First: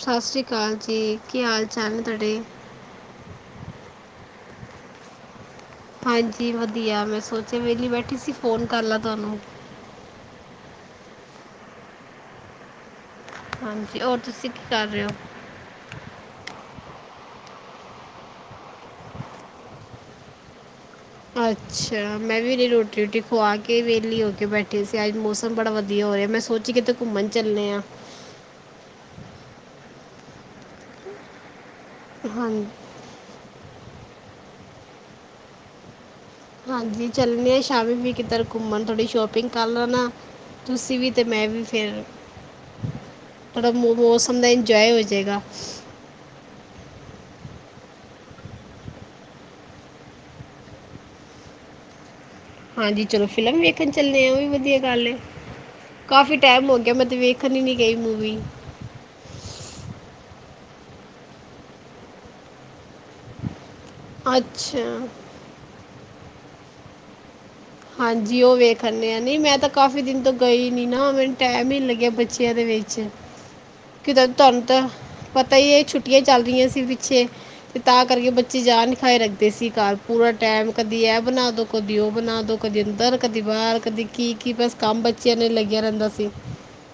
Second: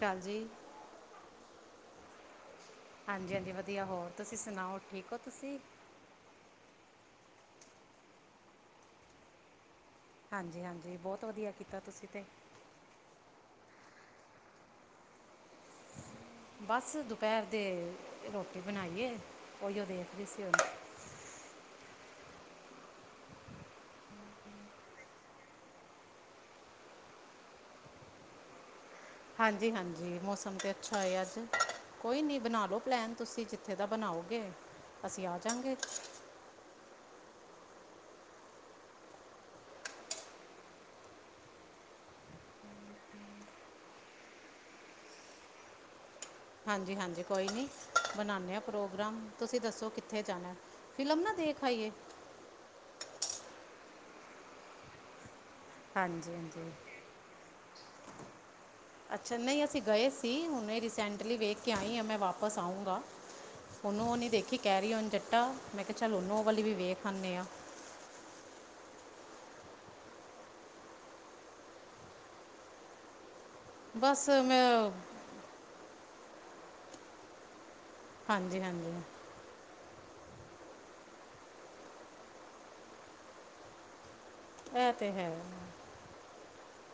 ਸਤਿ ਸ਼੍ਰੀ ਅਕਾਲ ਜੀ, ਕੀ ਹਾਲ-ਚਾਲ ਨੇ ਤੁਹਾਡੇ? ਹਾਂਜੀ-ਹਾਂਜੀ ਵਧੀਆ ਹੋਰ ਤੁਸੀਂ ਸੁਣਾਓ ਠੀਕ ਹੋ ਤੁਸੀਂ? ਹਾਂਜੀ ਵਧੀਆ, ਮੈਂ ਸੋਚਿਆ ਵਿਹਲੀ ਬੈਠੀ ਸੀ ਫੋਨ ਕਰ ਲਾਂ ਤੁਹਾਨੂੰ। ਹਾਂਜੀ-ਹਾਂਜੀ ਬਹੁਤ ਵਧੀਆ ਕੀਤਾ ਤੁਸੀਂ ਤੇ। ਹਾਂਜੀ, ਹੋਰ ਤੁਸੀਂ ਕੀ ਕਰ ਰਹੇ ਹੋ? ਬਸ ਦੁਪਹਿਰ ਦੇ ਰੋਟੀ ਬਣਾਈਏ ਉਹੀਓ ਦੇਖ ਰੀ ਸੀ ਹੁਨ। ਅੱਛਾ ਮੈਂ ਵੀ ਅਜੇ ਰੋਟੀ-ਰੂਟੀ ਖਵਾ ਕੇ, ਵਿਹਲੀ ਹੋ ਕੇ ਬੈਠੇ ਸੀ ਅੱਜ ਮੌਸਮ ਬੜਾ ਵਧੀਆ ਹੋ ਰਿਹਾ। ਮੈਂ ਸੋਚ ਸੀ ਕਿਤੇ ਘੁੰਮਣ ਚੱਲਦੇ ਹਾਂ। ਹਾਂਜੀ-ਹਾਂਜੀ ਮੌਸਮ ਤਾਂ ਅੱਛਾ ਹੈ ਅੱਜ। ਕੋਈ ਨਹੀਂ ਹਾਂ ਬਣਾ ਲਉ ਪਲੈਨ ਤੁਸੀਂ ਜਿੱਥ ਜਿੱਥੇ ਤਾਂ ਬਣਾਓਗੇ, ਅਸੀਂ ਆ ਜਾਗੇਂ। ਹਾਂਜੀ ਚੱਲਣੇ ਆ ਸ਼ਾਮੀ ਵੀ ਕਿਧਰ ਘੁੰਮਣ, ਥੋੜੀ ਸ਼ੋਪਿੰਗ ਕਰ ਲੋਣਾ। ਤੁਸੀਂ ਵੀ ਤੇ ਮੈਂ ਵੀ ਫੇਰ। ਥੋੜਾ ਮੋ ਮੌਸਮ ਦਾ ਇੰਜੋਏ ਹੋ ਜਏਗਾ। ਹਾਂਜੀ-ਹਾਂਜੀ ਕੋਈ ਨਹੀਂ, ਬਣਾਉਂਦੇ ਹਾਂ ਪ੍ਰੋਗਰਾਮ, ਤੁਸੀਂ ਦੱਸੋ ਕਿੱਥੇ ਜਾਣਾ ਐ। ਫਿਲਮ ਨਾ ਦੇਖ ਆਇਏ। ਹਾਂਜੀ ਚਲੋ ਫ਼ਿਲਮ ਵੇਖਣ ਚੱਲਦੇ ਆ, ਉਹ ਵੀ ਵਧੀਆ ਗੱਲ ਹੈ। ਹਾਂਜੀ ਕਾਫ਼ੀ ਹਾਂਜੀ ਟਾਈਮ ਹੋ ਗਿਆ ਮੈਂ ਤੇ ਵੇਖ ਵੇਖਨ ਹੀ ਨੀ ਗਈ ਮੂਵੀ। ਅੱਛਾ ਨਹੀਂ ਅਸੀਂ ਗਏ ਸੀ, ਹੁਣੇ ਰੀਸੈਂਟਲੀ ਵੇਖ ਕੇ ਆਈ ਹਾਂ, ਮੈਂ ਵਾਪਸ ਆਊਂਗਾ। ਹੁਨ ਉਹ ਨੀ ਦੇਖੀ ਕੈਰੀ ਅੱਛਾ ਔਨ ਜੱਟਾ, ਮੈਂ ਕਿਹਾ ਚੱਲ ਹੁਨ ਉਹ ਵਾਲੀ ਵੀ ਵੇਖ ਆਂਨੇ ਆ। ਹਾਂਜੀ ਉਹ ਵੇਖ ਆਨੇ ਹਾਂ। ਨਹੀਂ ਮੈਂ ਤਾਂ ਕਾਫੀ ਦਿਨ ਤੋਂ ਗਈ ਨਹੀਂ ਨਾ, ਮੈਨੂੰ ਟਾਈਮ ਹੀ ਲੱਗਿਆ ਬੱਚਿਆਂ ਦੇ ਵਿੱਚ। ਕਿਤੇ ਬਸ ਤੁਹਾਨੂੰ ਮੈਂ ਤਾਂ ਪਤਾ ਹੀ ਇਹ ਛੁੱਟੀਆਂ ਚੱਲ ਰਹੀਆਂ ਸੀ ਪਿੱਛੇ। ਤੇ ਤਾਂ ਕਰਕੇ ਹਾਂਜੀ ਬੱਚੇ ਹਾਂਜੀ ਜਾਨ ਖਾਏ ਰੱਖ ਤੇ ਸੀ ਘਰ ਪੂਰਾ ਟਾਈਮ ਕਦੀ ਐ ਬਣਾਦੋ- ਕਦੀ ਉਹ ਬਣਾਦੋ, ਕਦੀ ਅੰਦਰ- ਕਦੀ ਬਾਹਰ, ਕਦੀ ਕੀ-ਕੀ ਬਸ ਇਹ ਕੰਮ ਤੇ ਹੈ ਬੱਚਿਆਂ ਨਾਲ ਲੱਗਿਆ ਰਹਿੰਦਾ ਸੀ।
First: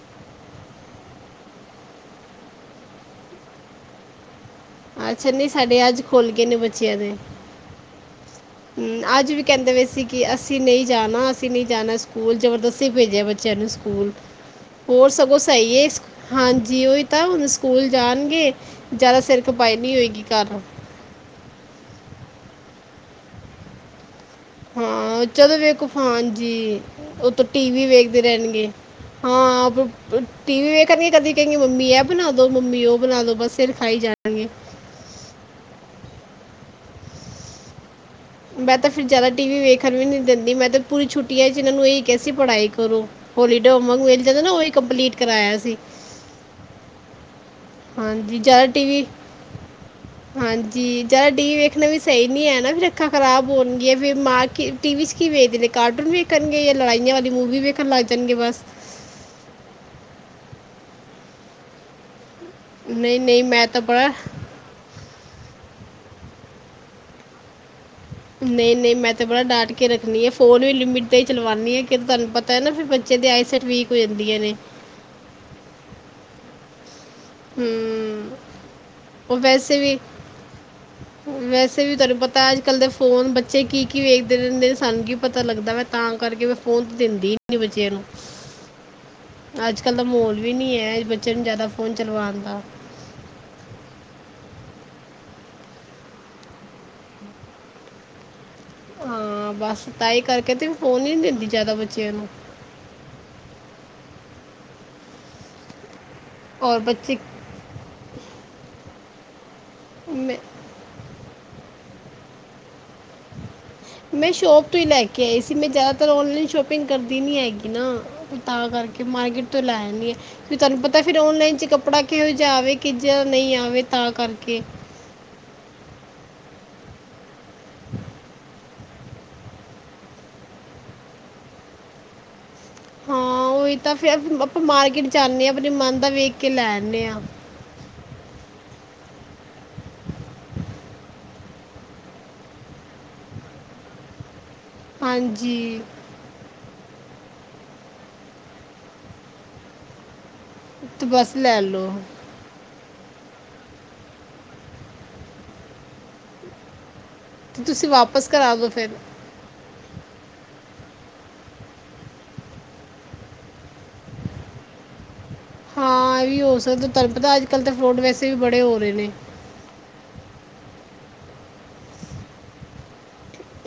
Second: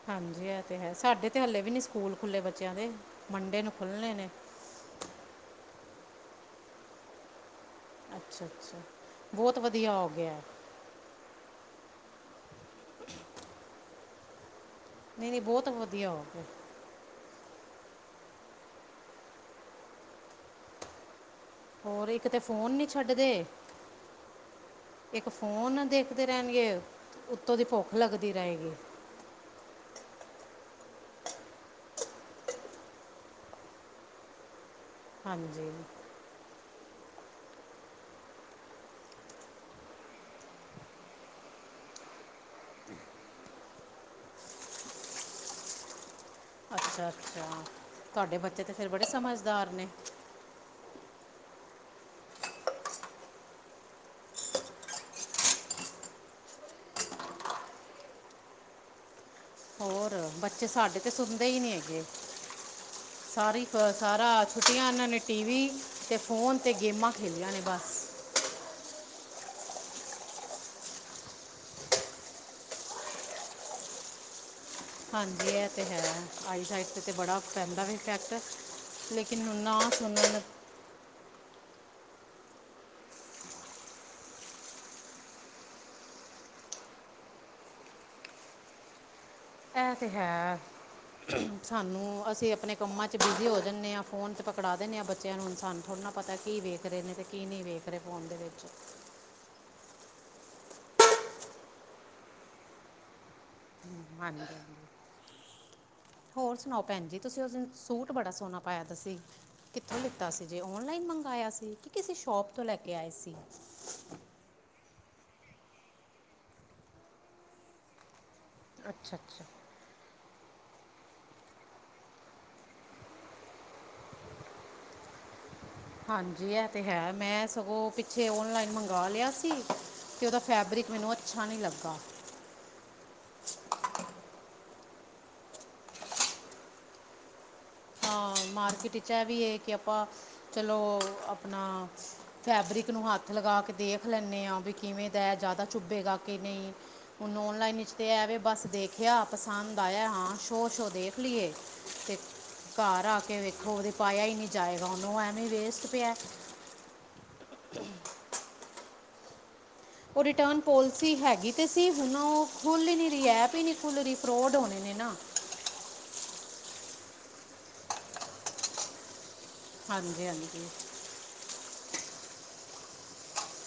ਹਾਂਜੀ ਇਹ ਤੇ ਹੈ, ਸਾਡੇ ਤੇ ਹਲੇ ਵੀ ਨੀ ਸਕੂਲ ਖੁੱਲੇ ਬੱਚਿਆਂ ਦੇ ਮੰਡੇ ਨੂੰ ਖੁੱਲਣੇ ਨੇ। ਅੱਛਾ ਨਹੀਂ ਸਾਡੇ ਅੱਜ ਖੁੱਲ ਗਏ ਨੇ ਬੱਚਿਆਂ ਦੇ ਅੱਛਾ- ਅੱਛਾ ਤਾਂ ਅੱਜ ਵੀ ਕਹਿੰਦੇ ਵਈ ਸੀ ਕਿ ਅਸੀਂ ਨਹੀਂ ਜਾਣਾ ਅਸੀ ਨਹੀਂ ਜਾਣਾ ਸਕੂਲ ਜਬਰਦਸਤੀ ਭੇਜਿਆ ਬੱਚਿਆਂ ਨੂੰ ਸਕੂਲ ਹੋਰ ਨਹੀਂ ਸਗੋਂ ਨਹੀਂ ਬਹੁਤ ਸਹੀ ਏ, ਵਧੀਆ ਹੋ ਗਿਆ ਹਾਂਜੀ। ਜੀ ਓਹੀ ਤਾਂ ਹੁਣ ਸਕੂਲ ਜਾਣਗੇ ਜ਼ਿਆਦਾ ਸਿਰ ਖਪਾਈ ਨਹੀਂ ਹੋਏਗੀ, ਘਰ ਹੋਰ ਇੱਕ ਤੇ ਫੋਨ ਨਹੀਂ ਛੱਡਦੇ ਹਾਂ ਇੱਕ ਚਲੋ ਫੋਨ ਵੇਖੋ ਦੇਖਦੇ ਹਾਂਜੀ ਰਹਿਣਗੇ ਉਤੋੰ ਉੱਤੋਂ ਦੀ ਟੀ ਵੀ ਭੁੱਖ ਵੇਖਦੇ ਲੱਗਦੀ ਰਹਿਣਗੇ। ਰਹੇਗੀ ਹਾਂ ਟੀ ਵੀ ਵੇਖਣਗੇ ਕਦੀ ਕਹਿਣਗੇ ਮੰਮੀ ਇਹ ਬਣਾ ਦੋ, ਮੰਮੀ ਉਹ ਬਣਾ ਦੋ ਬਸ ਸਿਰ ਖਾਈ ਜਾਣਾਂਗੇ। ਹਾਂਜੀ। ਮੈਂ ਤਾਂ ਫਿਰ ਜ਼ਿਆਦਾ ਟੀ ਵੀ ਵੇਖਣ ਵੀ ਨੀ ਦਿੰਦੀ, ਮੈਂ ਤਾਂ ਪੂਰੀ ਛੁੱਟੀਆਂ 'ਚ ਇਹਨਾਂ ਨੂੰ ਏਹੀ ਕਿਹਾ ਸੀ, ਪੜ੍ਹਾਈ ਕਰੋ। ਹੋਲੀਡੇ ਹੋਮ ਵਰਕ ਮਿਲ ਜਾਂਦਾ, ਓਹੀ ਕੰਪਲੀਟ ਕਰਾਇਆ ਸੀ। ਅੱਛਾ-ਅੱਛਾ, ਤਾਡੇ ਹਾਂਜੀ ਬੱਚੇ ਜ਼ਿਆਦਾ ਤਾਂ ਫਿਰ ਬੜੇ ਟੀਵੀ ਸਮਝਦਾਰ ਨੇ। ਹਾਂਜੀ ਜਾਦਾ ਟੀ -ਵੀ ਵੇਖਣਾ ਵੀ ਸਈ ਨੀ ਹੈ ਨਾ, ਫਿਰ ਅੱਖਾਂ ਖ਼ਰਾਬ ਹੋਣਗੀਆਂ ਫਿਰ ਮਾਂ ਕੀ ਟੀ- ਵੀ 'ਚ ਕੀ ਵੇਖਦੇ ਕਾਰਟੂਨ ਵੇਖਣਗੇ ਜਾਂ ਲੜਾਈਆਂ ਵਾਲੀ ਮੂਵੀ ਵੇਖਣ ਲੱਗ ਜਾਣਗੇ ਬਸ ਅ ਬੱਚੇ ਸਾਡੇ ਤੇ ਸੁਣਦੇ ਈ ਨੀ ਹੈਗੇ, ਸਾਰੀ ਪ ਸਾਰਾ ਛੁੱਟੀਆਂ ਏਹਨਾਂ ਨੇ ਟੀ -ਵੀ ਤੇ ਫ਼ੋਨ ਤੇ ਗੇਮਾਂ ਖੇਲੀਆਂ ਨੇ ਬਸ ਨਈ-ਨਈ ਮੈਂ ਤੇ ਬੜਾ ਡਾਂਟ ਕੇ ਰੱਖਣੀ ਆ, ਫੋਨ ਵੀ ਲਿਮਿਟ ਤੇ ਈ ਚਲਵਾਂਣੀ ਆ ਕਿ ਤੁਹਾਨੂੰ ਪਤਾ ਤਾਂ ਨਾ ਫਿਰ ਬੱਚੇ ਦੇ ਆਈ ਸਾਇਡ ਵੀਕ ਹੋ ਜਾਂਦੀਆਂ ਨੇ। ਹਾਂਜੀ ਏ, ਤੇ ਹੈ ਆਈਸ ਸਾਇਡ ਤੇ ਬੜਾ ਹਮ, ਪੈਂਦਾ ਵੀ ਇਫੈਕਟ ਉਹ ਲੇਕਿਨ ਵੈਸੇ ਨਾ ਵੀ ਸੁਣਨ ਵੈਸੇ ਵੀ ਤੁਹਾਨੂੰ ਪਤਾ ਅੱਜ -ਕੱਲ ਦੇ ਫੋਨ ਬੱਚੇ ਕੀ-ਕੀ ਵੇਖਦੇ ਰਹਿੰਦੇ ਨੇ, ਸਾਨੂੰ ਕੀ ਪਤਾ ਲੱਗਦਾ ਵ ਤਾਂ ਕਰਕੇ ਮੈਂ ਫੋਨ ਤੇ ਦਿੰਦੀ ਹੀ ਨੀ ਬੱਚਿਆਂ ਨੂੰ ਅੱਜ ਏ ਕੱਲ ਦਾ ਤੇ ਮਾਹੌਲ ਵੀ ਹੈ, ਨਹੀਂ ਹੈ ਬੱਚੇ ਨੂੰ ਜ਼ਿਆਦਾ ਫੋਨ ਸਾਨੂੰ ਚਲਵਾਉਣ ਅਸੀਂ ਦਾ ਆਪਣੇ ਕੰਮਾਂ 'ਚ ਬਿਜ਼ੀ ਹੋ ਜਾਂਦੇ ਆ, ਫੋਨ 'ਚ ਪਕੜਾ ਦਿੰਦੇ ਆ ਬੱਚਿਆਂ ਨੂੰ, ਸਾਨੂ ਥੋੜ੍ਹੇ ਨਾ ਪਤਾ ਕੀ ਵੇਖ ਰਹੇ ਨੇ, ਅਤੇ ਕੀ ਨਹੀਂ ਵੇਖ ਰਹੇ। ਫੋਨ ਦੇ ਵਿੱਚ ਹਾਂ ਬਸ ਤਾਂਹੀ ਕਰਕੇ ਤੇ ਫੋਨ ਹੀ ਨਹੀਂ ਦਿੰਦੀ ਜ਼ਿਆਦਾ ਬੱਚਿਆਂ ਨੂੰ ਹਾਂਜੀ। ਹੋਰ ਔਰ ਸੁਣਾਓ ਭੈਣ ਬੱਚੇ ਜੀ, ਤੁਸੀਂ ਉਸ ਦਿਨ ਸੂਟ ਬੜਾ ਸੋਹਣਾ ਪਾਇਆ ਸੀ, ਕਿੱਥੋਂ ਲਿੱਤਾ ਮੈਂ ਸੀ ਜੇ ਉਹ ਔਨਲਾਈਨ ਮੰਗਵਾਇਆ ਸੀ, ਕੀ ਕਿਸੇ ਸ਼ੋਪ ਤੋਂ ਲੈ ਕੇ ਆਏ ਸੀ। ਮੈਂ ਸ਼ੋਪ ਤੋਂ ਈ, ਲੈ -ਕੇ ਆਈ ਸੀ, ਮੈਂ ਜ਼ਿਆਦਾਤਰ ਓਨਲਾਈਨ ਸ਼ੋਪਿੰਗ ਕਰਦੀ ਨੀ ਹੈਗੀ ਨਾ। ਤਾਂ ਕਰਕੇ ਅੱਛਾ ਅੱਛਾ ਮਾਰਕੀਟ ਤੋਂ ਲੈ ਆਣੀ ਆਂ। ਤੁਹਾਨੂੰ ਪਤਾ ਫਿਰ ਓਨਲਾਈਨ 'ਚ ਕੱਪੜਾ ਕਿਹੋ ਜਿਹਾ ਆਵੇ ਕਿ ਜਾਂ ਨਹੀਂ ਆਵੇ ਤਾਂ ਕਰਕੇ। ਹਾਂਜੀ ਏ ਤਾਂ ਹੈ, ਮੈਂ ਸਗੋਂ ਪਿੱਛੇ ਔਨਲਾਈਨ ਮੰਗਾ ਲਿਆ ਸੀ। ਤੇ ਉਹਦਾ ਫੈਬਰਿਕ ਮੈਨੂੰ ਅੱਛਾ ਨਈ ਲੱਗਾ। ਹਾਂ ਉਹੀ ਤਾਂ ਫਿਰ ਆਪਾਂ ਮਾਰਕੀਟ ਜਾਂਦੇ ਆ, ਆਪਣੇ ਮਨ ਦਾ ਵੇਖ ਕੇ ਲੈ ਆਣੇ ਆਂ। ਹਾਂ ਮਾਰਕੀਟ ਵਿੱਚ ਏਹ ਵੀ ਏ ਕਿ ਆਪਾਂ ਚਲੋ ਆਪਣਾ ਫੈਬਰਿਕ ਨੂੰ ਹੱਥ ਲਗਾ ਕੇ ਦੇਖ ਲੈਂਨੇ ਆ ਵੀ ਕਿਵੇਂ ਦਾ ਜਾਦਾ ਹਾਂਜੀ ਚੁੱਭੇਗਾ ਕਿ ਨਈ। ਹੁਣ ਔਨਲਾਈਨ ਵਿੱਚ ਤਾਂ ਐ-ਵੇ ਬਸ ਦੇਖਿਆ ਪਸੰਦ ਆਇਆ, ਹਾਂ ਸ਼ੋਅ-ਸ਼ੋਅ ਤੇ ਦੇਖ ਲਈ ਬਸ ਏ। ਲੈ ਲਓ ਘਰ ਆ ਕੇ ਵੇਖੋ ਓਹ ਤੇ ਪਾਇਆ ਈ ਨਈ ਜਾਏਗਾ, ਹੁਨ ਐਵੇ ਹੀ ਵੇਸਟ ਪੇਆ। ਤੇ ਤੁਸੀਂ ਵਾਪਸ ਕਰਾ ਦੋ ਫੇਰ ਓਹ ਰਿਟਰਨ ਪੋਲਿਸੀ ਹੈਗੀ ਤੇ ਸੀ, ਹੁਣ ਓਹ ਖੁੱਲ ਈ ਨਹੀਂ ਰਹੀ, ਐਪ ਹੀ ਨਹੀਂ ਖੁੱਲ ਰਹੀ ਫਰੋਡ ਹੋਣੇ ਨੇ ਨਾ। ਹਾਂ ਏ ਵੀ ਹੋ ਸਕਦਾ, ਤੁਹਾਨੂੰ ਪਤਾ ਅੱਜ -ਕੱਲ੍ਹ ਤਾਂ ਫਰੋਡ ਵੈਸੇ ਵੀ ਬੜੇ ਹੋ ਰਹੇ ਨੇ। ਹਾਂਜੀ-ਹਾਂਜੀ।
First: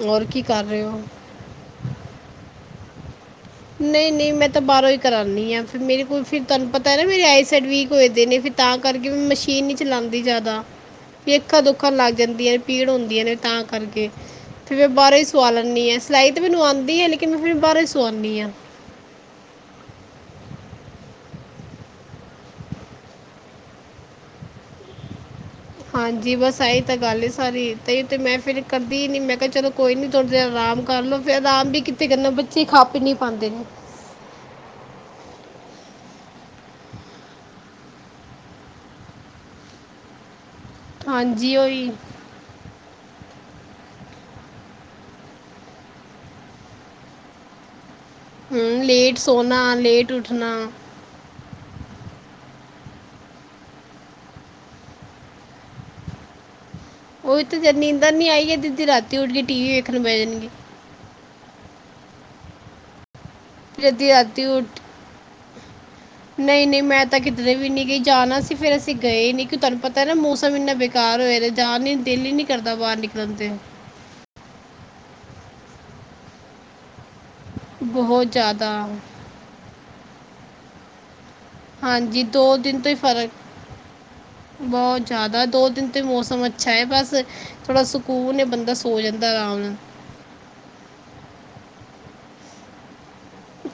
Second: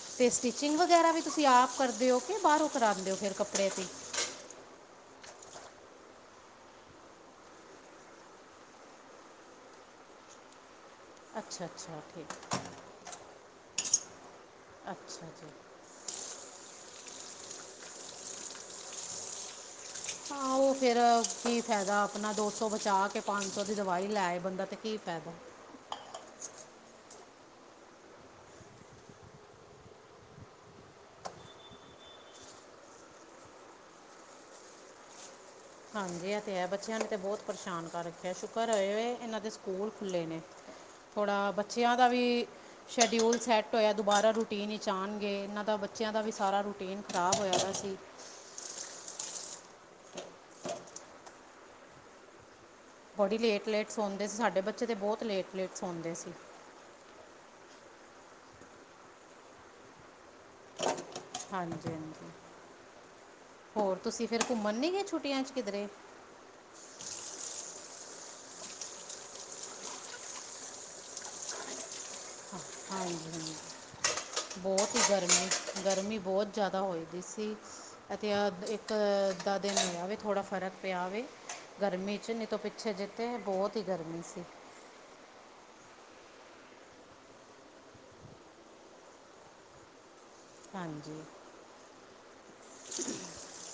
ਔਰ ਤੇ ਕੀ ਕਰ ਸਟਿਚਿੰਗ ਰਹੇ ਹੋ ਵਗੈਰਾ ਵੀ ਤੁਸੀਂ ਆਪ ਕਰਦੇ ਹੋ ਕੇ ਬਾਹਰੋਂ ਕਰਾਦੇ ਹੋ ਫਿਰ ਕਪੜ ਨਈ-ਨਈ ਮੈਂ ਤਾ ਬਾਰੋਂ ਈ ਕਰਾਨੀ ਆ, ਫਿਰ ਮੇਰੇ ਕੋਲ ਫਿਰ ਤੁਹਨੂੰ ਪਤਾ ਨਾ ਮੇਰੀ ਆਈ ਸੇਡ ਵੀਕ ਹੋਏ ਦਏ ਨੇ ਫਿ ਤਾਂ ਕਰਕੇ ਵੀ ਮਸ਼ੀਨ ਨੀ ਚਲਾਂਦੀ ਜਾਦਾ। ਫੇਰ ਅੱਖਾਂ ਅੱਛਾ ਦੁੱਖਣ ਅੱਛਾ ਲਗ ਠੀਕ ਜਾਂਦਿਆਂ ਨੇ ਪੀੜ ਹੁੰਦੀਆਂ ਨੇ ਤਾਂ ਕਰਕੇ। ਤੇ ਫੇਰ ਬਾਰੋਂ ਈ ਅੱਛਾ ਜੀ ਸਵਾ ਲੈਂਣੀ ਆ,। ਸਲਾਈ ਤਾ ਮੈਨੂੰ ਆਂਦੀ ਐ, ਲੇਕਿਨ ਮੈਂ ਫੇਰ ਬਾਰੋਂ ਈ ਸਵਾਨੀ ਆ। ਹਾਂ ਓ ਫੇਰ ਕੀ ਫੈਦਾ ਆਪਣਾ ਦੋ ਸੌ ਬਚਾ ਕੇ- ਪੰਜ ਸੌ ਦੀ ਦਵਾਈ ਲੈਏ ਬੰਦਾ ਤੇ ਕੀ ਫੈਦਾ। ਹਾਂਜੀ ਬਸ ਐਈ ਤਾ ਗੱਲ ਏ ਸਾਰੀ, ਤੇ ਈ ਤੇ ਮੈਂ ਫੇਰ ਕਰਦੀ ਨੀ ਮੈਂ ਕਿਆ ਚਲੋ ਕੋਈ ਨੀ ਥੋੜੀ ਦੇਰ ਆਰਾਮ ਕਰ ਲੋ, ਫੇਰ ਆਰਾਮ ਵੀ ਕਿਥੇ ਕਰਨਾ ਬੱਚੇ ਖੱਪ ਈ ਇਨੀ ਪਾਂਦੇ ਨੇ। ਹਾਂਜੀ ਐ ਤੇ ਹੈ, ਬੱਚਿਆਂ ਨੇ ਤੇ ਬੋਤ ਪਰਸ਼ਾਨ ਕਰ ਰੱਖਿਆ, ਸ਼ੁਕਰ ਹੋਏ ਓਏ ਏਨਾਂ ਦੇ ਸਕੂਲ ਖੁੱਲ੍ਹੇ ਨੇ। ਹ [inaudible] ਥੋੜਾ ਬੱਚਿਆਂ ਦਾ ਵੀ ਸ਼ਡਿਊਲ ਸੈੱਟ ਹੋਏਆ ਦੁਬਾਰਾ ਰੂਟੀਨ ਵਿਚ ਆਨਗੇ ਏਨਾ ਦਾ ਬੱਚੇਆਂ ਦਾ ਵੀ ਸਾਰਾ ਰੂਟੀਨ ਖ਼ਰਾਬ ਹੋਏਆ ਦਾ ਸੀ। ਹੂੰ ਲੇਟ ਸੋਨਾ ਲੇਟ ਉੱਠਨਾ। ਬੜੀ ਲੇਟ-ਲੇਟ ਸੋਂਦੇ ਸੀ ਸਾਡੇ ਬੱਚੇ ਤੇ ਬੋਤ ਲੇਟ-ਲੇਟ ਸੋਂਦੇ ਸੀ। ਓਈ ਤੇ ਜਦ ਨੀਂਦਰ ਨੀ ਆਈ ਅੱਦੀ-ਅੱਦੀ ਰਾਤੀ ਉੱਠ ਕੇ ਟੀ ਵੀ ਵੇਖਨ ਬੈ ਜਾਨਗੇ। ਹਾਂਜੀ-ਹਾਂਜੀ, ਫਿਰ ਹੋਰ ਅੱਧੀ ਤੁਸੀਂ ਫੇਰ ਰਾਤੀ ਘੁੰਮਨ ਨੀ ਗਏ ਛੁੱਟੀਆਂ ਚ ਕਿਧਰੇ। ਨਈ-ਨਈ ਮੈਂ ਤਾਂ ਕਿਦਰੇ ਵੀ ਨੀ ਗਈ ਜਾਨਾ ਸੀ ਫੇਰ ਅਸੀ ਗਏ ਨੀ ਇਕ ਤੁਆਨੂੰ ਪਤਾ ਨਾ ਮੌਸਮ ਏਨਾ ਬੇਕ ਕਾਰ ਹੋਏਆ ਦਾ ਜਾਨ ਨੀ ਦਿਲ ਈ ਨੀ ਕਰਦਾ ਬਾਰ ਨਿਕਲਨ ਤੇ। ਬੋਤ ਈ ਗਰਮੀ-ਗਰਮੀ ਬੋਤ ਜਾਦਾ ਹੋਈ ਦੀ ਸੀ। ਤੀ ਬਹੁਤ ਅਤੇ ਆਪ ਜ਼ਿਆਦਾ ਏਕ ਅੱਦਾ ਦਿਨ ਹੋਏਆ ਵੇ ਥੋੜਾ ਫ਼ਰਕ ਪਿਆ ਵੇ। ਗਰਮੀ ਹਾਂਜੀ ਚ ਨਈ ਤੋ ਪਿੱਛੇ ਜੇ ਤੇ ਬੋਤ ਈ ਗਰਮੀ ਸੀ। ਬਹੁ ਜਾਦਾ ਦੋ ਦਿਨ ਤੇ ਮੌਸਮ ਅੱਛਾ ਏ ਬਸ ਥੋੜਾ ਸਕੂਨ ਏ ਬੰਦਾ ਸੋ ਜਾਂਦਾ ਆਰਾਮ ਨਾਲ। ਹਾਂਜੀ।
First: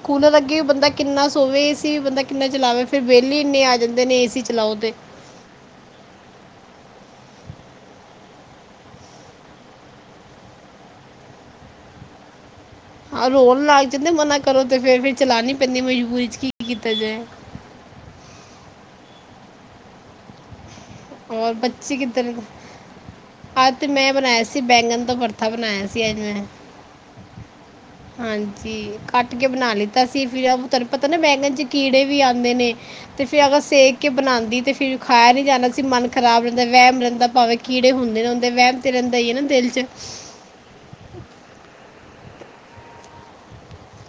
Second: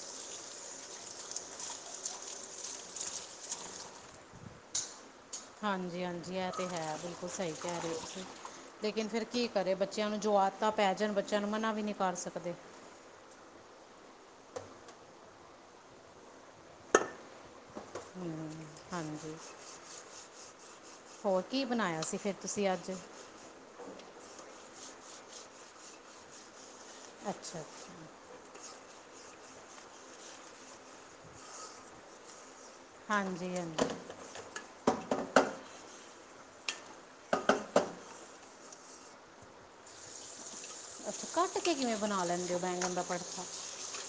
ਕੂਲਰ ਅੱਗੇ ਵੀ ਬੰਦਾ ਕਿੰਨਾ ਸੋਵੇ ਏ ਸੀ ਵੀ ਬੰਦਾ ਕਿੰਨਾ ਚਲਾਵੇ ਫੇਰ ਬਿਲ ਈ ਏਨੇ ਆ ਜਾਂਦੇ ਨੇ ਏ ਸੀ ਚਲਾਓ ਤੇ। ਹਾਂਜੀ-ਹਾਂਜੀ ਐ ਤੇ ਹੈ ਬਿਲਕੁਲ ਸਈ ਕੈ ਰੇ ਓਂ ਤੁਸੀ। ਲੇਕਿਨ ਫੇਰ ਕੀ ਕਰੇ ਬੱਚਿਆਂ ਨੂੰ ਜੋ ਆਦਤਾਂ ਪੈ ਜਾਨ ਬੱਚਿਆਂ ਨੂੰ ਮਨਾ ਵੀ ਨਈ ਕਰ ਸਕਦੇ। ਆ ਰੋਨ ਲਗ ਜਾਂਦੇ ਆ ਮਨਾ ਕਰੋ ਤੇ ਫੇਰ-ਫੇਰ ਚਲਾਨੀ ਪੈਂਦੀ ਐ ਮਜਬੂਰੀ ਚ ਕੀ ਕੀਤਾ ਜਏ। ਹੂੰ, ਹਾਂਜੀ। ਹੋਰ ਔਰ ਕੀ ਬੱਚੇ ਬਨਾਏਆ ਸੀ ਕਿੱਧਰ ਫੇਰ ਤੁਸੀ ਅੱਜ। ਅੱਜ ਤੇ ਮੈਂ ਬਨਾਏਆ ਸੀ ਬੈਂਗਣ ਦਾ ਭਰਥਾ ਬਨਾਏਆ ਸੀ ਅੱਜ ਮੈਂ। ਅੱਛਾ-ਅੱਛਾ। ਹਾਂਜੀ ਕੱਟ ਕੇ ਬਨਾ ਲੀਤਾ ਸੀ ਫਿਰ ਓ ਤਾਨੂੰ ਪਤਾ ਨਾ ਬੈਂਗਨ ਚ ਕੀੜੇ ਵੀ ਆਂਦੇ ਨੇ। ਤੇ ਫੇਰ ਹਾਂਜੀ ਅਗਾ ਹਾਂਜੀ ਸੇਕ ਕੇ ਬਨਾਂਦੀ ਤੇ ਫੇਰ ਖਾਏਆ ਨੀ ਜਾਨਾ ਸੀ ਮਨ ਖਰਾਬ ਰੈਂਦਾ ਵੈਮ ਰੈਂਦਾ ਭਾਵੇਂ ਕੀੜੇ ਹੁੰਦੇ ਨਾ ਹੁੰਦੇ ਵੈਮ ਤੇ ਰੈਂਦਾ ਈ ਏ ਨਾ ਦਿਲ ਚ। ਅੱਛਾ ਕੱਟ ਕੇ ਕਿਵੇਂ ਬਨਾ ਲੈਂਦੇ ਓ ਬੈਂਗਨ ਦਾ ਪੜਥਾ।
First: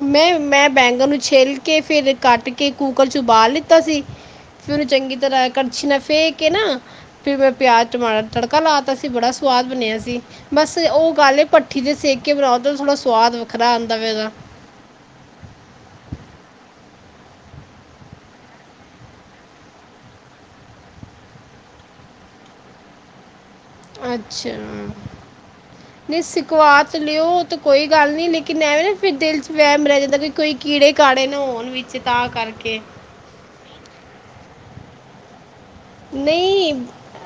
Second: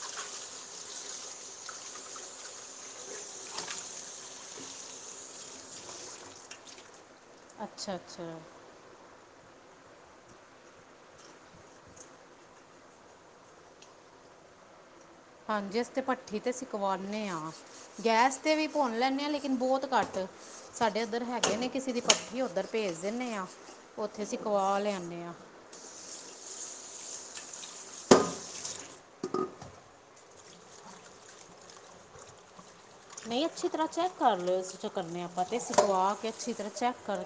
ਮੈਂ-ਮੈਂ ਬੈਂਗਨ ਨੂੰ ਛਿਲ ਕੇ ਫੇਰ ਕੱਟ ਕੇ ਕੂਕਰ ਚ ਉਬਾਲ ਲੀਤਾ ਸੀ ਫੇਰ ਓਨੂੰ ਚੰਗੀ ਤਰਾਂ ਕੜਛੀ ਨਾਲ ਫੇਅ ਕੇ ਨਾ ਫਿਰ ਮੈਂ ਪਿਆਜ਼ ਅੱਛਾ ਟਮਾਟਰ ਦਾ ਅੱਛਾ ਤੜਕਾ ਲਾਤਾ ਸੀ ਬੜਾ ਸਵਾਦ ਬਨੇਆ ਸੀ। ਬਸ ਓ ਗੱਲ ਏ ਭੱਠੀ ਤੇ ਸੇਕ ਕੇ ਬਨਾਓ ਤਾ ਥੋੜਾ ਸਵਾਦ ਵੱਖਰਾ ਆਂਦਾ ਵੇ ਓਦਾ। ਹਾਂਜੀ ਅਸੀ ਤੇ ਭੱਠੀ ਤੇ ਸਿਕਵਾਨੇ ਆਂ। ਗੈਸ ਤੇ ਵੀ ਭੁੰਨ ਲੈਂਨੇ ਆਂ ਲੇਕਿਨ ਬੋਤ ਘੱਟ। ਸਾਡੇ ਔਦਰ ਹੈਗੇ ਨੇ ਕਿਸੇ ਦੀ ਭੱਠੀ ਐ ਔਦਰ ਭੇਜ ਦਿੰਨੇ ਆ ਓਥੇ ਸ਼ਿਕਵਾ ਲਿਆਨੇ ਆਂ। ਨਈ ਸ਼ਿਕਵਾ ਤੇ ਲਿਓ ਓ ਤੇ ਕੋਈ ਗੱਲ ਨੀ ਲੇਕਿਨ ਐਵੇਂ ਨਾ ਫੇਰ ਦਿਲ ਚ ਵੈਮ ਰੈ ਜਾਂਦਾ ਕੇ ਕੋਈ ਕੀੜੇ ਕਾੜੇ ਨਾ ਹੋਨ ਵਿਚ ਤਾਂ ਕਰਕੇ। ਨਈ ਅੱਛੀ ਤਰਾ ਚੈਕ ਕਰ ਲੋ ਅਸੀ ਚੈਕ ਕਰਨੇ ਅਪਾ ਤੇ ਸਿਕਵਾ ਕੇ ਅੱਛੀ ਤਰਾ ਚੈਕ ਕਰ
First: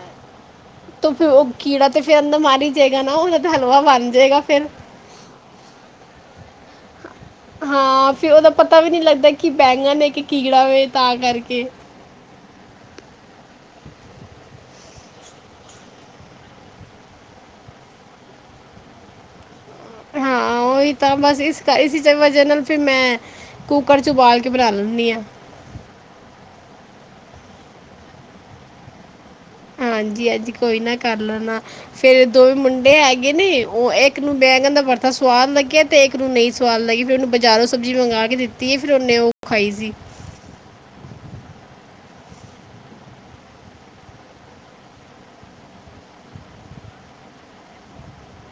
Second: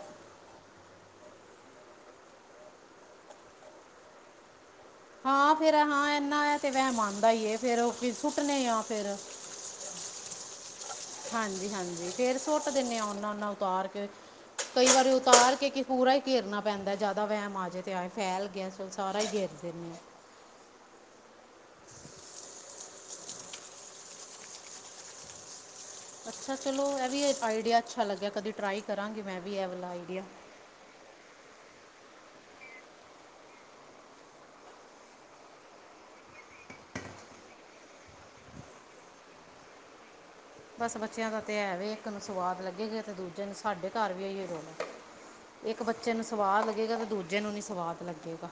ਤੇ ਫੇਰ ਓ ਕੀੜਾ ਤੇ ਫੇਰ ਅੰਦਰ ਮਰ ਈ ਜਏਗਾ ਨਾ ਓਦਾ ਤੇ ਹਲਵਾ ਬਨ ਜੇਗਾ ਫੇਰ। ਹਾਂ ਫੇਰ ਹਾਂ ਐਨਾ ਐ ਤੇ ਵੈਮ ਆਂਦਾ ਈ ਏ ਫੇਰ ਓ ਫਿਰ ਸੁੱਟਨੇ ਆ ਫੇਰ। ਕੀ ਬੈਂਗਨ ਨੇ ਕੀ ਕੀਗੜਾ ਵੇ ਤਾ ਹਾਂਜੀ-ਹਾਂਜੀ ਫੇਰ ਸੁੱਟ ਦਿੰਨੇ ਆਂ ਓਨਾ-ਓਨਾ ਉਤਾਰ ਕੇ ਕਈ ਵਾਰੀ ਉਤਾਰ ਕੇ ਕੀ ਪੂਰਾ ਈ ਘੇਰਨਾ ਪੈਂਦਾ ਜਾਦਾ ਵਹਿਮ ਆ ਜੇ ਤੇ ਆਏ ਫੈਲ ਗੇਆ। ਸਾਰਾ ਈ ਗੇਰ ਦਿੰਨੇ ਆ। ਹਾਂ ਉਹੀ ਤਾਂ ਬਸ ਇਸ ਕਰ ਇਸੀ ਵਜ੍ਹਾ ਨਾਲ ਫਿਰ ਮੈਂ ਕੁੱਕਰ 'ਚੋਂ ਉਬਾਲ ਕੇ ਬਣਾ ਲੈਂਦੀ ਹਾਂ ਅੱਛਾ ਚਲੋ ਇਹ ਵੀ ਆਈਡੀਆ ਅੱਛਾ ਲੱਗਿਆ ਕਦੇ ਟਰਾਈ ਕਰਾਂਗੀ ਮੈਂ ਵੀ ਇਹ ਵਾਲਾ ਆਈਡੀਆ ਹਾਂਜੀ ਅੱਜ ਕੋਈ ਨਾ ਕਰ ਲੈਨਾ ਫੇਰ ਦੋਵੇਂ ਮੁੰਡੇ ਹੈਗੇ ਨੇ ਓ ਇੱਕ ਨੂੰ ਬੈਂਗਣ ਦਾ ਵਰਤਾ ਸਵਾਦ ਲੱਗਿਆ ਤੇਕ ਨੂੰ ਨਹੀਂ ਸਵਾਦ ਲੱਗੀ ਫੇਰ ਉਹਨੂੰ ਬਜ਼ਾਰੋਂ ਸਬਜ਼ੀ ਮੰਗਵਾ ਕੇ ਦਿੱਤੀ ਫਿਰ ਉਹਨੇ ਉਹ ਖਾਈ ਸੀ ਬਸ ਬੱਚਿਆਂ ਦਾ ਤੇ ਹੈ ਵੀ ਇੱਕ ਨੂੰ ਸਵਾਦ ਲੱਗੇਗਾ ਤੇ ਦੂਜੇ ਨੂੰ ਸਾਡੇ ਘਰ ਵੀ ਇਹੀਓ ਰੋਣਾ ਇੱਕ ਬੱਚੇ ਨੂੰ ਸਵਾਦ ਲੱਗੇਗਾ ਤੇ ਦੂਜੇ ਨੂੰ ਨੀ ਸਵਾਦ ਲੱਗੇਗਾ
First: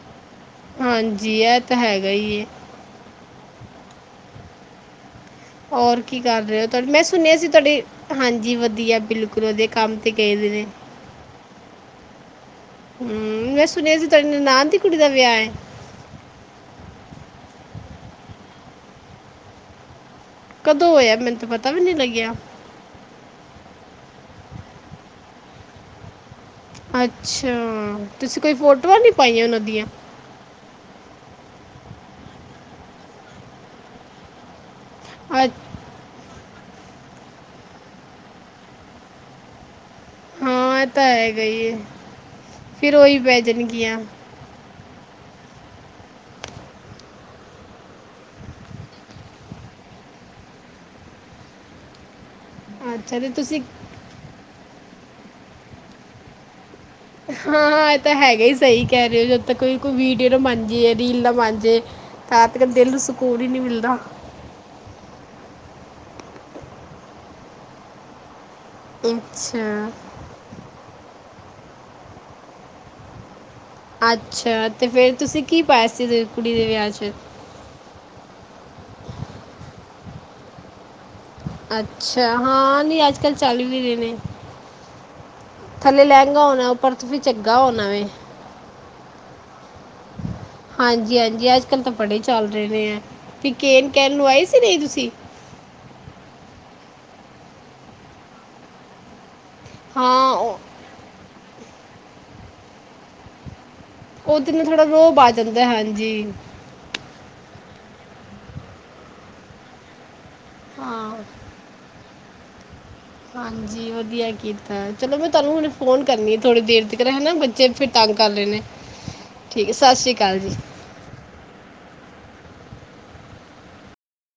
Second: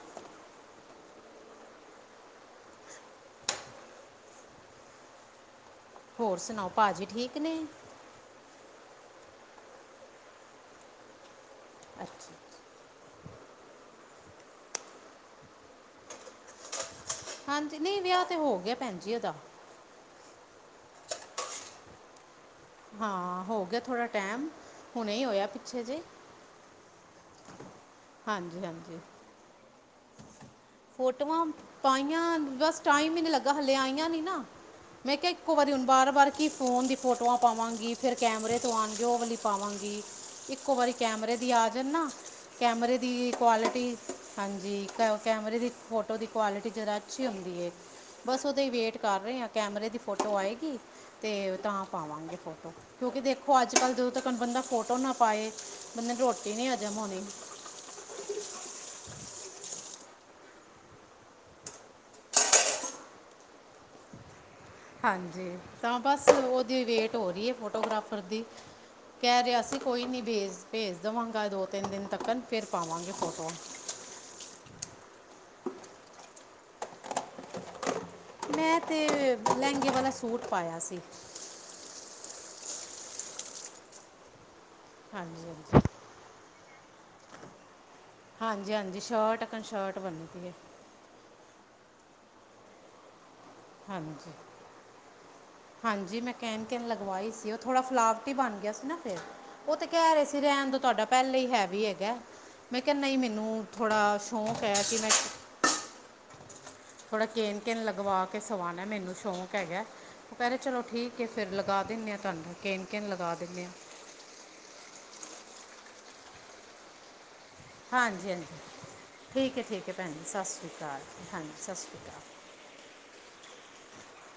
ਹਾਂਜੀ ਇਹ ਤਾਂ ਹੈਗਾ ਏ ਹੋਰ ਕੀ ਕਰ ਰਹੇ ਹੋ ਸੁਣਾਓ ਤੁਹਾ ਮੈਂ ਭਾਜੀ ਸੁਣਿਆ ਠੀਕ ਸੀ ਨੇ ਤੁਹਾਡੀ ਹਾਂਜੀ ਵਧੀਆ ਬਿਲਕੁਲ ਉਹਦੇ ਕੰਮ ਤੇ ਗਏਦੇ ਨੇ ਅੱਛਾ ਹਮ ਮੈਂ ਸੁਣਿਆ ਸੀ ਤੁਹਾਡੀ ਨਨਾਣ ਦੀ ਕੁੜੀ ਦਾ ਵਿਆਹ ਏ ਹਾਂਜੀ ਨਹੀਂ ਵਿਆਹ ਤੇ ਹੋ ਗਿਆ ਭੈਣ ਜੀ ਉਹਦਾ ਕਦੋਂ ਹੋਇਆ ਮੈਨੂੰ ਤਾਂ ਪਤਾ ਵੀ ਨੀ ਲੱਗਿਆ ਹਾਂ ਹੋ ਗਿਆ ਥੋੜ੍ਹਾ ਟਾਈਮ ਹੁਣੇ ਹੋਇਆ ਪਿੱਛੇ ਜੇ ਅੱਛਾ ਤੁਸੀਂ ਕੋਈ ਹਾਂਜੀ ਫੋਟੋਆਂ ਹਾਂਜੀ ਨੀ ਪਾਈਆਂ ਉਹਨਾਂ ਦੀਆਂ ਫੋਟੋਆਂ ਪਾਈਆਂ ਬਸ ਟਾਈਮ ਹੀ ਨਹੀਂ ਲੱਗਾ ਹਲੇੇ ਆਈਆਂ ਨੀ ਨਾ ਮੈਂ ਕਿਹਾ ਇੱਕੋ ਵਾਰੀ ਅੱਛ- ਹੁਣ ਬਾਰ ਬਾਰ ਕੀ ਫੋਨ ਦੀ ਫੋਟੋ ਫੋਟੋਆਂ ਪਾਵਾਂਗੀ ਫੇਰ ਕੈਮਰੇ ਤੋਂ ਆਉਣਗੇ ਉਹ ਵਾਲੀ ਪਾਵਾਂਗੀ ਇੱਕੋ ਹਾਂ ਇਹ ਵਾਰੀ ਤਾਂ ਕੈਮਰੇ ਹੈਗਾ ਦੀ ਹੀ ਹੈ ਆਜਣ ਨਾ ਫਿਰ ਕੈਮਰੇ ਉਹੀ ਦੀ ਪੈ ਕੁਆਲਿਟੀ ਜਾਣਗੀਆਂ ਹਾਂਜੀ ਕ ਕੈਮਰੇ ਦੀ ਫੋਟੋ ਦੀ ਕੁਆਲਿਟੀ ਜ਼ਰਾ ਅੱਛੀ ਹੁੰਦੀ ਏ ਬਸ ਉਹਦੇ ਹੀ ਵੇਟ ਕਰ ਰਹੇ ਹਾਂ ਕੈਮਰੇ ਦੀ ਫੋਟੋ ਆਏਗੀ ਤੇ ਤਾਂ ਪਾਵਾਂਗੇ ਫੋੋਨ ਕਿਉੰ ਅੱਛਾ ਕਿਉਂਕਿ ਤੇ ਦੇਖੋ ਤੁਸੀਂ ਅੱਜ ਕੱਲ ਜਦੋਂ ਤੱਕ ਬੰਦਾ ਫੋਟੋ ਨਾ ਪਾਏ ਬੰਦੇ ਦੀ ਰੋਟੀ ਨੀ ਅਜਮ ਹੋਣੀ ਹਾਂ- ਹਾਂ ਇਹ ਤਾਂ ਹੈਗਾ ਹੀ ਸਹੀ ਕਹਿ ਰਹੇ ਹੋ ਜਦੋਂ ਤੱਕ ਕੋਈ ਵੀਡੀਓ ਨਾ ਬਣ ਜਾਏ ਰੀਲ ਨਾ ਬਣ ਜੇਏ ਤਾਂ ਆਪਨੇ ਦਿਲ ਨੂੰ ਸਕੂਨ ਹੀ ਨੀ ਮਿਲਦਾ ਹਾਂਜੀ ਤਾਂ ਬਸ ਉਹਦੀ ਵੇਟ ਹੋ ਰਹੀ ਫੋਟੋਗ੍ਰਾਫਰ ਦੀ ਕਹਿ ਰਿਹਾ ਸੀ ਅੱਛਾ ਕੋਈ ਨੀ ਭੇੰਜ ਭੇਜ ਦੇਵਾਂਗਾ ਦੋ ਤਿੰਨ ਦਿਨ ਤੱਕ ਫਿਰ ਪਾਵਾਂਗੇ ਫੋਟੋਆਂ ਅੱਛਾ ਤੇ ਫਿਰ ਤੁਸੀਂ ਕੀ ਪਾਇਆ ਸੀ ਕੁੜੀ ਦੇ ਵਿਆਹ 'ਚ ਮੈਂ ਤੇ ਲਹਿੰਗੇ ਵਾਲਾ ਸੂਟ ਪਾਇਆ ਸੀ ਅੱਛਾ ਹਾਂ ਨਹੀ ਅੱਜ ਕੱਲ ਚੱਲ ਵੀ ਰੇ ਨੇ ਹਾਂਜੀ- ਹਾਂਜੀ ਥੱਲੇ ਲਹਿੰਗਾ ਹੋਣਾ ਉੱਪਰ ਫਿਰ ਚੰਗਾ ਹੋਣਾ ਵੇ ਹਾਂਜੀ ਹਾਂਜੀ ਸ਼ਰਟ ਕ ਸ਼ਰਟ ਬੰਨਦੀ ਏ ਹਾਂਜੀ ਹਾਂਜੀ ਅੱਜ ਕੱਲ੍ਹ ਤਾਂ ਬੜ੍ਹੇ ਚੱਲ ਰਹੇ ਨੇ ਐ ਵੀ ਕੇਨ ਕਹਿਣ ਨੂੰ ਹਾਂਜੀ ਆਈ ਸੀ ਨਹੀਂ ਤੁਸੀਂ ਹਾਂਜੀ ਮੈਂ ਕਹਿਣ ਕਹਿਣ ਲਗਵਾਈ ਸੀ ਉਹ ਥੋੜ੍ਹਾ ਫਲਾਵਟੀ ਬਣ ਗਿਆ ਸੀ ਨਾ ਫੇਰ ਉਹ ਤਾਂ ਕਹਿ ਰਹੇ ਹਾਂ ਸੀ ਉਹ- ਰਹਿਣ ਦੋ ਤੁਹਾਡਾ ਪਹਿਲੇ ਹੀ ਹੈਵੀ ਹੈਗਾ ਮੈਂ ਕਿਹਾ ਨਹੀਂ ਮੈਨੂੰ ਥੋੜ੍ਹਾ ਸ਼ੌਕ ਹੈ ਕਿ ਮੈਂ ਕ ਕਹਿ ਹਾਂਜੀ ਥੋੜ੍ਹਾ ਕੇਨ ਕੇਨ ਲਗਵਾ ਕੇ ਸਵਾਉਣਾ ਮੈਨੂੰ ਸ਼ੌਂਕ ਹੈਗਾ ਦਪਹਿਰੇ ਚਲੋ ਹਾਂ ਠੀਕ ਹੈ ਫਿਰ ਲਗਾ ਦਿੰਦੇ ਤੁਹਾਨੂੰ ਕਿਨ ਕਿੰਨ ਲਗਾ ਦਿੰਨੇ ਆ ਹਾਂਜੀ ਵਧੀਆ ਕੀਤਾ ਚਲੋ ਮੈਂ ਤੁਹਾਨੂੰ ਹੁਣ ਫੋਨ ਕਰਨੀ ਥੋੜੀ ਦੇਰ ਤੱਕ ਹੈ ਨਾ ਬੱਚੇ ਫਿਰ ਤੰਗ ਕਰ ਹਾਂਜੀ ਰਹੇ ਹਾਂਜੀ ਨੇ ਠੀਕ ਹੈ ਠੀਕ ਹੈ ਭੈਣ ਜੀ ਸਤਿ ਸ਼੍ਰੀ ਅਕਾਲ ਜੀ ਹਾਂਜੀ ਸਤਿ ਸ਼੍ਰੀ ਅਕਾਲ